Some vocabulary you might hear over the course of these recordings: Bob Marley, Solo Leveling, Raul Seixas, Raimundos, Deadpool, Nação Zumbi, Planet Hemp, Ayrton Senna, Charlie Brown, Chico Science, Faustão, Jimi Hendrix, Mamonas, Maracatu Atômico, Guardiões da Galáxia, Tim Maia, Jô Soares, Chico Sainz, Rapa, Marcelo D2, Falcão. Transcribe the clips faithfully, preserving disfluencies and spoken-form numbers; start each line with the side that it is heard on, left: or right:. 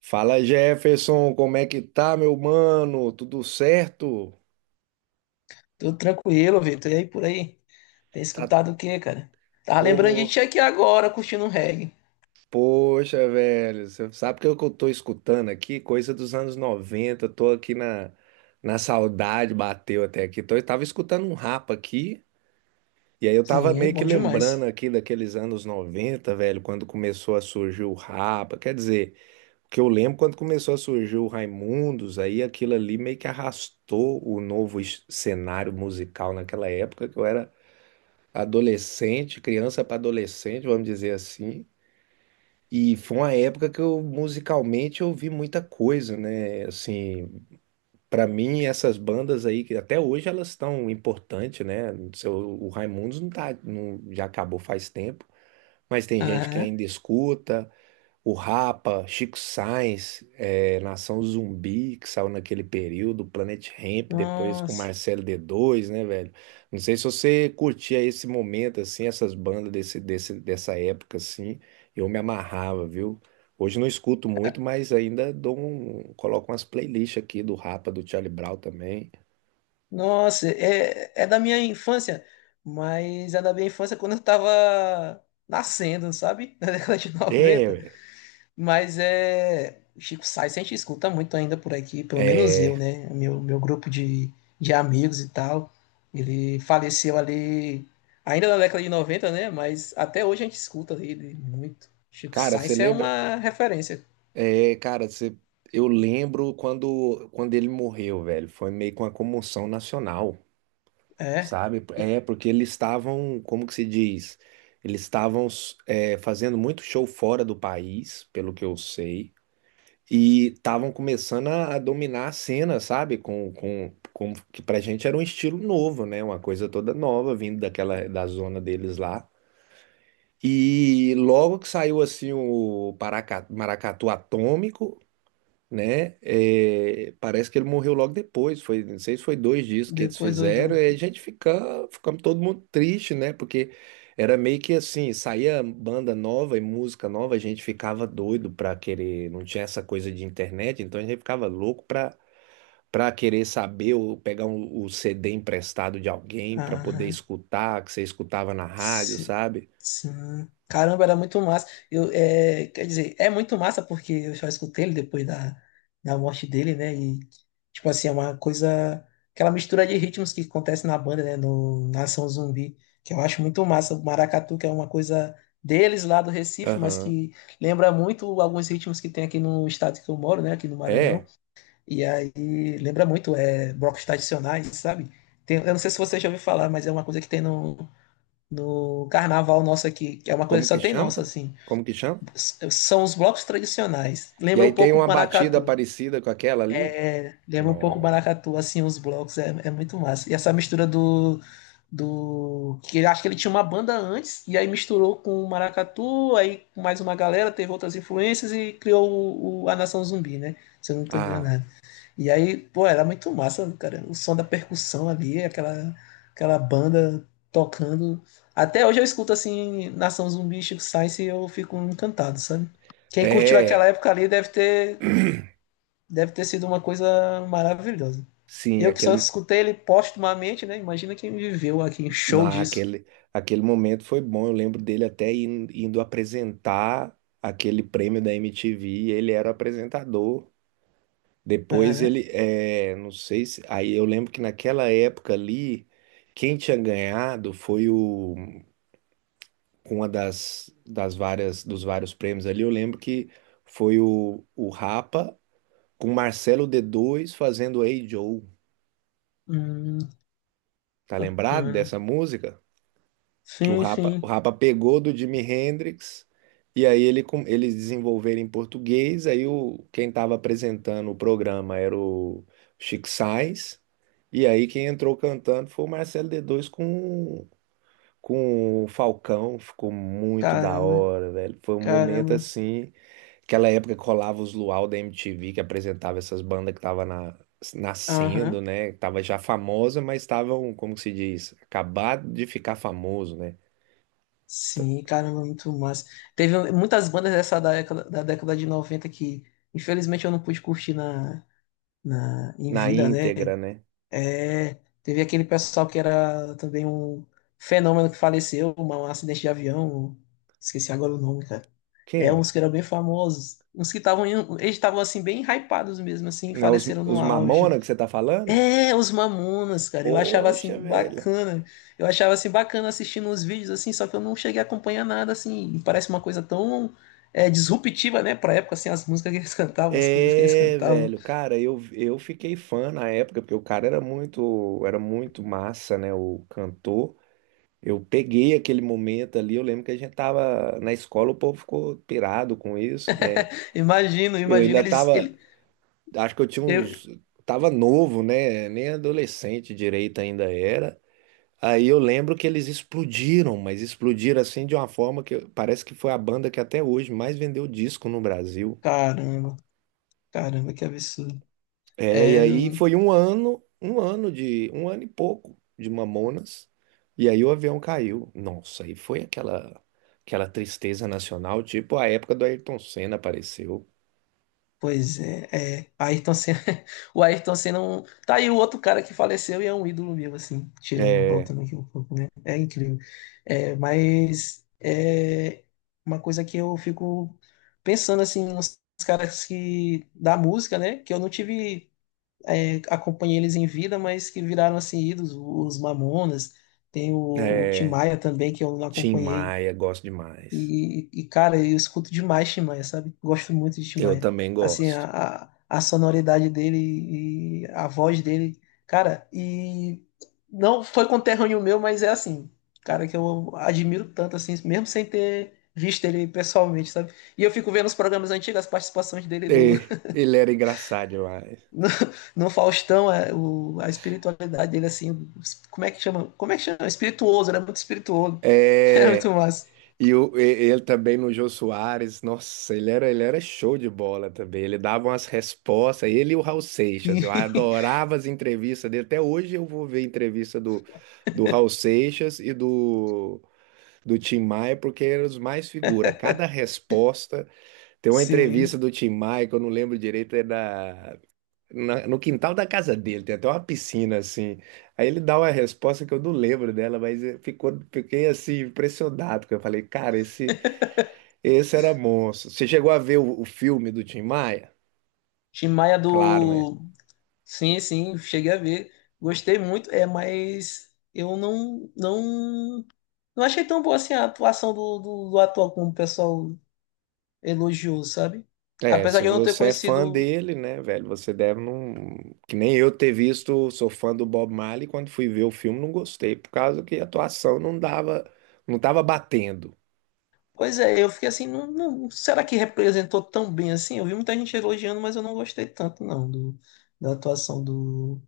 right: Fala, Jefferson, como é que tá, meu mano? Tudo certo?
left: Tudo tranquilo, Vitor. E aí por aí? Tem
right: Tá,
left: escutado o quê, cara? Tava lembrando de
right: pô,
left: ti aqui agora, curtindo um reggae.
right: poxa, velho, você sabe que eu que eu tô escutando aqui? Coisa dos anos noventa? Tô aqui na, na saudade, bateu até aqui. Tô, eu tava escutando um rapa aqui, e aí eu tava
left: Sim,
right: meio que
left: bom
right: lembrando
left: demais.
right: aqui daqueles anos noventa, velho, quando começou a surgir o rapa, quer dizer, o que eu lembro quando começou a surgir o Raimundos, aí aquilo ali meio que arrastou o novo es- cenário musical naquela época, que eu era adolescente, criança para adolescente, vamos dizer assim. E foi uma época que eu musicalmente ouvi muita coisa, né? Assim, para mim essas bandas aí que até hoje elas estão importantes, né? Seu- O Raimundos não tá, não- já acabou faz tempo, mas tem gente que
left: Aham.
right: ainda escuta. O Rapa, Chico Sainz, eh, Nação Zumbi, que saiu naquele período, Planet Hemp, depois com
left: Nossa,
right: Marcelo D dois, né, velho? Não sei se você curtia esse momento, assim, essas bandas desse, desse, dessa época, assim, eu me amarrava, viu? Hoje não escuto muito, mas ainda dou um, coloco umas playlists aqui do Rapa, do Charlie Brown também.
left: nossa, é, é da minha infância, mas é da minha infância quando eu tava nascendo, sabe? Na década de
right: É,
left: noventa.
right: ué.
left: Mas é. O Chico Science a gente escuta muito ainda por aqui, pelo menos eu,
right: É,
left: né? Meu, meu grupo de, de amigos e tal. Ele faleceu ali, ainda na década de noventa, né? Mas até hoje a gente escuta ele muito. Chico
right: cara, você
left: Science é
right: lembra?
left: uma referência.
right: É, cara, você- eu lembro quando, quando ele morreu, velho. Foi meio que uma comoção nacional,
left: É.
right: sabe?
left: E
right: É, porque eles estavam, como que se diz? Eles estavam é, fazendo muito show fora do país, pelo que eu sei, e estavam começando a, a dominar a cena, sabe? Com, com, com que pra gente era um estilo novo, né? Uma coisa toda nova, vindo daquela da zona deles lá. E logo que saiu assim o Paraca- Maracatu Atômico, né? É, parece que ele morreu logo depois, foi, não sei se foi dois dias que eles
left: Depois do.
right: fizeram,
left: do...
right: e a gente fica, ficamos todo mundo triste, né? Porque era meio que assim, saía banda nova e música nova, a gente ficava doido pra querer, não tinha essa coisa de internet, então a gente ficava louco pra para querer saber ou pegar um- o C D emprestado de alguém pra poder
left: Aham.
right: escutar, que você escutava na rádio,
left: Si-
right: sabe?
left: Sim. Caramba, era muito massa. Eu, é, quer dizer, é muito massa porque eu só escutei ele depois da, da morte dele, né? E, tipo assim, é uma coisa. Aquela mistura de ritmos que acontece na banda, né? No Nação Zumbi, que eu acho muito massa. O maracatu, que é uma coisa deles lá do Recife, mas
right: Aham.
left: que lembra muito alguns ritmos que tem aqui no estado que eu moro, né? Aqui no Maranhão.
right: É,
left: E aí lembra muito, é, blocos tradicionais, sabe? Tem- eu não sei se você já ouviu falar, mas é uma coisa que tem no no carnaval nosso aqui, que é uma coisa
right: como
left: que só
right: que
left: tem
right: chama?
left: nossa, assim.
right: Como que chama?
left: São os blocos tradicionais.
right: E
left: Lembra
right: aí
left: um
right: tem
left: pouco o
right: uma batida
left: maracatu.
right: parecida com aquela ali?
left: É, lembra um pouco o
right: Não.
left: maracatu, assim, os blocos. É, é muito massa. E essa mistura do. do que acho que ele tinha uma banda antes, e aí misturou com o maracatu, aí com mais uma galera, teve outras influências e criou o, o- a Nação Zumbi, né? Se eu não estou
right: Ah,
left: enganado. E aí, pô, era muito massa, cara. O som da percussão ali, aquela, aquela banda tocando. Até hoje eu escuto assim, Nação Zumbi e Chico Science e eu fico encantado, sabe? Quem curtiu aquela
right: é,
left: época ali deve ter, deve ter sido uma coisa maravilhosa.
right: sim,
left: Eu que só
right: aquele,
left: escutei ele postumamente, né? Imagina quem viveu aqui, show
right: na,
left: disso.
right: aquele, aquele momento foi bom. Eu lembro dele até in- indo apresentar aquele prêmio da M T V. E ele era o apresentador. Depois
left: Aham.
right: ele, é, não sei se. Aí eu lembro que naquela época ali, quem tinha ganhado foi o, uma das, das várias, dos vários prêmios ali. Eu lembro que foi o, o Rapa com Marcelo d dois fazendo Hey Joe.
left: Hum,
right: Tá lembrado
left: bacana.
right: dessa música? Que o
left: Sim,
right: Rapa, o
left: sim.
right: Rapa pegou do Jimi Hendrix e aí ele com- eles desenvolveram em português, aí o quem estava apresentando o programa era o Chico Sainz, e aí quem entrou cantando foi o Marcelo D dois com com o Falcão, ficou muito da
left: Caramba,
right: hora, velho. Foi um momento
left: caramba.
right: assim, aquela época que rolava os Luau da M T V que apresentava essas bandas que tava na nascendo,
left: Aham.
right: né? Que tava já famosa, mas estavam, como que se diz, acabado de ficar famoso, né?
left: Sim, caramba, muito massa. Teve muitas bandas dessa década, da década de noventa que, infelizmente, eu não pude curtir na, na, em
right: Na
left: vida, né?
right: íntegra, né?
left: É, teve aquele pessoal que era também um fenômeno que faleceu, uma- um acidente de avião, esqueci agora o nome, cara. É, uns
right: Quem?
left: que eram bem famosos, uns que estavam, em- eles estavam, assim, bem hypados mesmo, assim,
right: Né, Os,
left: faleceram no
right: os Mamona
left: auge.
right: que você tá falando?
left: É, os Mamonas, cara. Eu achava assim
right: Poxa, velho.
left: bacana. Eu achava assim bacana assistindo os vídeos assim, só que eu não cheguei a acompanhar nada assim. E parece uma coisa tão é, disruptiva, né, pra época assim, as músicas que eles cantavam, as coisas que eles
right: É,
left: cantavam.
right: velho, cara, eu, eu fiquei fã na época, porque o cara era muito, era muito massa, né? O cantor. Eu peguei aquele momento ali, eu lembro que a gente tava na escola, o povo ficou pirado com isso, né?
left: Imagino,
right: Eu
left: imagino
right: ainda
left: eles
right: tava,
left: ele
right: acho que eu tinha
left: eu,
right: uns, tava novo, né? Nem adolescente direito ainda era. Aí eu lembro que eles explodiram, mas explodiram assim de uma forma que parece que foi a banda que até hoje mais vendeu disco no Brasil.
left: caramba, caramba, que absurdo.
right: É, e
left: É.
right: aí foi um ano, um ano de, um ano e pouco de Mamonas. E aí o avião caiu. Nossa, aí foi aquela aquela tristeza nacional, tipo a época do Ayrton Senna apareceu.
left: Pois é, é. Ayrton Senna, o Ayrton Senna, é um- tá aí o outro cara que faleceu e é um ídolo meu, assim, tirando,
right: É,
left: voltando aqui um pouco, né? É incrível. É, mas é uma coisa que eu fico pensando, assim, nos caras que, da música, né? Que eu não tive, é, acompanhei eles em vida, mas que viraram, assim, ídolos, os Mamonas, tem o, o Tim
right: é,
left: Maia também, que eu não
right: Tim
left: acompanhei
right: Maia, gosto demais.
left: e, e, cara, eu escuto demais Tim Maia, sabe? Gosto muito de Tim
right: Eu
left: Maia.
right: também
left: Assim,
right: gosto.
left: a, a, a sonoridade dele e a voz dele. Cara, e não foi conterrâneo meu, mas é assim, cara, que eu admiro tanto, assim, mesmo sem ter visto ele pessoalmente, sabe? E eu fico vendo os programas antigos, as participações dele do,
right: É, ele era engraçado demais.
left: no, no Faustão, é, o, a espiritualidade dele, assim, como é que chama? Como é que chama? Espirituoso, ele é muito espirituoso. É muito
right: É,
left: massa.
right: E o- e- ele também no Jô Soares, nossa, ele era, ele era show de bola também. Ele dava umas respostas, ele e o Raul Seixas.
left: Sim,
right: Eu adorava as entrevistas dele. Até hoje eu vou ver entrevista do, do Raul Seixas e do, do Tim Maia, porque eram os mais figura. Cada resposta. Tem uma entrevista
left: sim.
right: do Tim Maia que eu não lembro direito, é da, na- no quintal da casa dele, tem até uma piscina assim. Aí ele dá uma resposta que eu não lembro dela, mas eh, ficou, fiquei assim impressionado, porque eu falei, cara, esse. Esse era monstro. Você chegou a ver o, o filme do Tim Maia?
left: Tim Maia
right: Claro, né?
left: do. Sim, sim, cheguei a ver. Gostei muito, é, mas eu não, não, não achei tão boa assim a atuação do, do, do ator como o pessoal elogiou, sabe?
right: É,
left: Apesar
right: se
left: de eu não ter
right: você é fã
left: conhecido.
right: dele, né, velho, você deve não. Que nem eu ter visto, sou fã do Bob Marley, quando fui ver o filme não gostei, por causa que a atuação não dava, não tava batendo.
left: Pois é, eu fiquei assim, não, não- será que representou tão bem assim? Eu vi muita gente elogiando, mas eu não gostei tanto, não, do, da atuação do,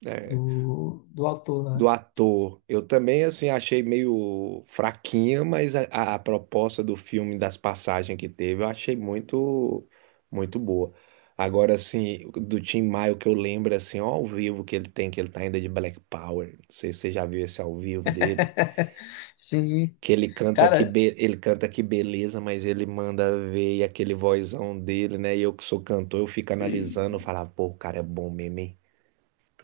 right: Né?
left: do, do ator
right: Do
left: lá.
right: ator. Eu também assim achei meio fraquinha, mas a, a- a proposta do filme, das passagens que teve, eu achei muito muito boa. Agora assim, do Tim Maia o que eu lembro assim, ó, ao vivo que ele tem, que ele tá ainda de Black Power. Não sei se você já viu esse ao vivo dele,
left: Sim,
right: que ele canta que
left: cara.
right: be- ele canta que beleza, mas ele manda ver e aquele vozão dele, né? E eu que sou cantor, eu fico analisando, eu falava, pô, o cara é bom mesmo, hein?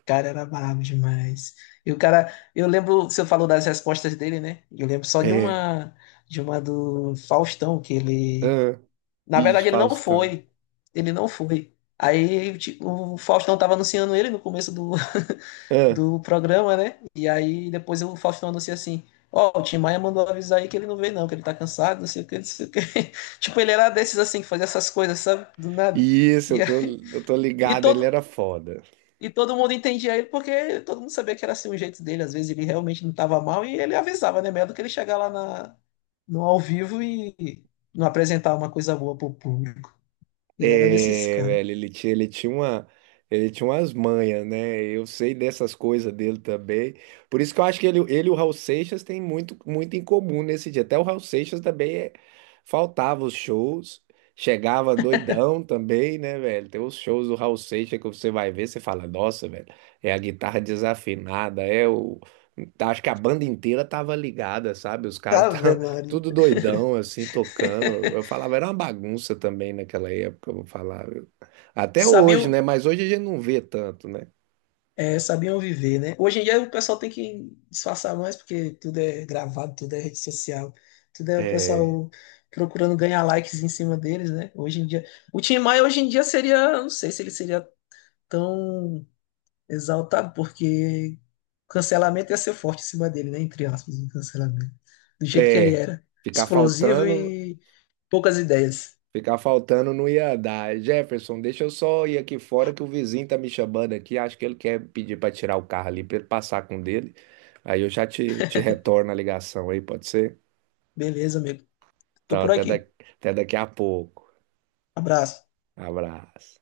left: Cara, era brabo demais. E o cara, eu lembro, você falou das respostas dele, né? Eu lembro só de
right: É.
left: uma, de uma do Faustão, que ele,
right: Ah,
left: na
right: ixi,
left: verdade, ele não
right: Faustão.
left: foi. Ele não foi. Aí ti- o Faustão tava anunciando ele no começo do, do programa, né? E aí depois o Faustão anuncia assim: Ó, o Tim Maia mandou avisar aí que ele não veio, não, que ele tá cansado, não sei o que, não sei o que. Tipo, ele era desses assim, que fazia essas coisas, sabe? Do nada.
right: Isso,
left: E,
right: eu tô,
left: aí-
right: eu tô
left: e
right: ligado, ele
left: todo,
right: era foda.
left: e todo mundo entendia ele porque todo mundo sabia que era assim o jeito dele. Às vezes ele realmente não estava mal e ele avisava, né? Melhor do que ele chegar lá na, no ao vivo e não apresentar uma coisa boa pro público. Ele era desses
right: É,
left: caras.
right: velho, ele tinha, ele tinha uma, ele tinha umas manhas, né? Eu sei dessas coisas dele também. Por isso que eu acho que ele, ele e o Raul Seixas têm muito, muito em comum nesse dia. Até o Raul Seixas também é- faltava os shows, chegava doidão também, né, velho? Tem os shows do Raul Seixas que você vai ver, você fala, nossa, velho, é a guitarra desafinada, é o. Tá, acho que a banda inteira tava ligada, sabe? Os caras
left: Ave Maria.
right: tudo doidão, assim, tocando. Eu falava, era uma bagunça também naquela época, eu vou falar. Até hoje,
left: Sabiam,
right: né? Mas hoje a gente não vê tanto, né?
left: é, sabiam viver, né? Hoje em dia o pessoal tem que disfarçar mais porque tudo é gravado, tudo é rede social, tudo é o
right: É,
left: pessoal procurando ganhar likes em cima deles, né? Hoje em dia. O Tim Maia hoje em dia seria, não sei se ele seria tão exaltado, porque cancelamento ia ser forte em cima dele, né? Entre aspas, o cancelamento. Do jeito que ele
right: é,
left: era.
right: ficar
left: Explosivo
right: faltando,
left: e poucas ideias.
right: ficar faltando não ia dar. Jefferson, deixa eu só ir aqui fora que o vizinho tá me chamando aqui. Acho que ele quer pedir para tirar o carro ali para ele passar com o dele. Aí eu já te, te retorno a ligação aí, pode ser?
left: Beleza, amigo. Tô
right: Então,
left: por
right: até da-
left: aqui.
right: até daqui a pouco.
left: Abraço.
right: Abraço.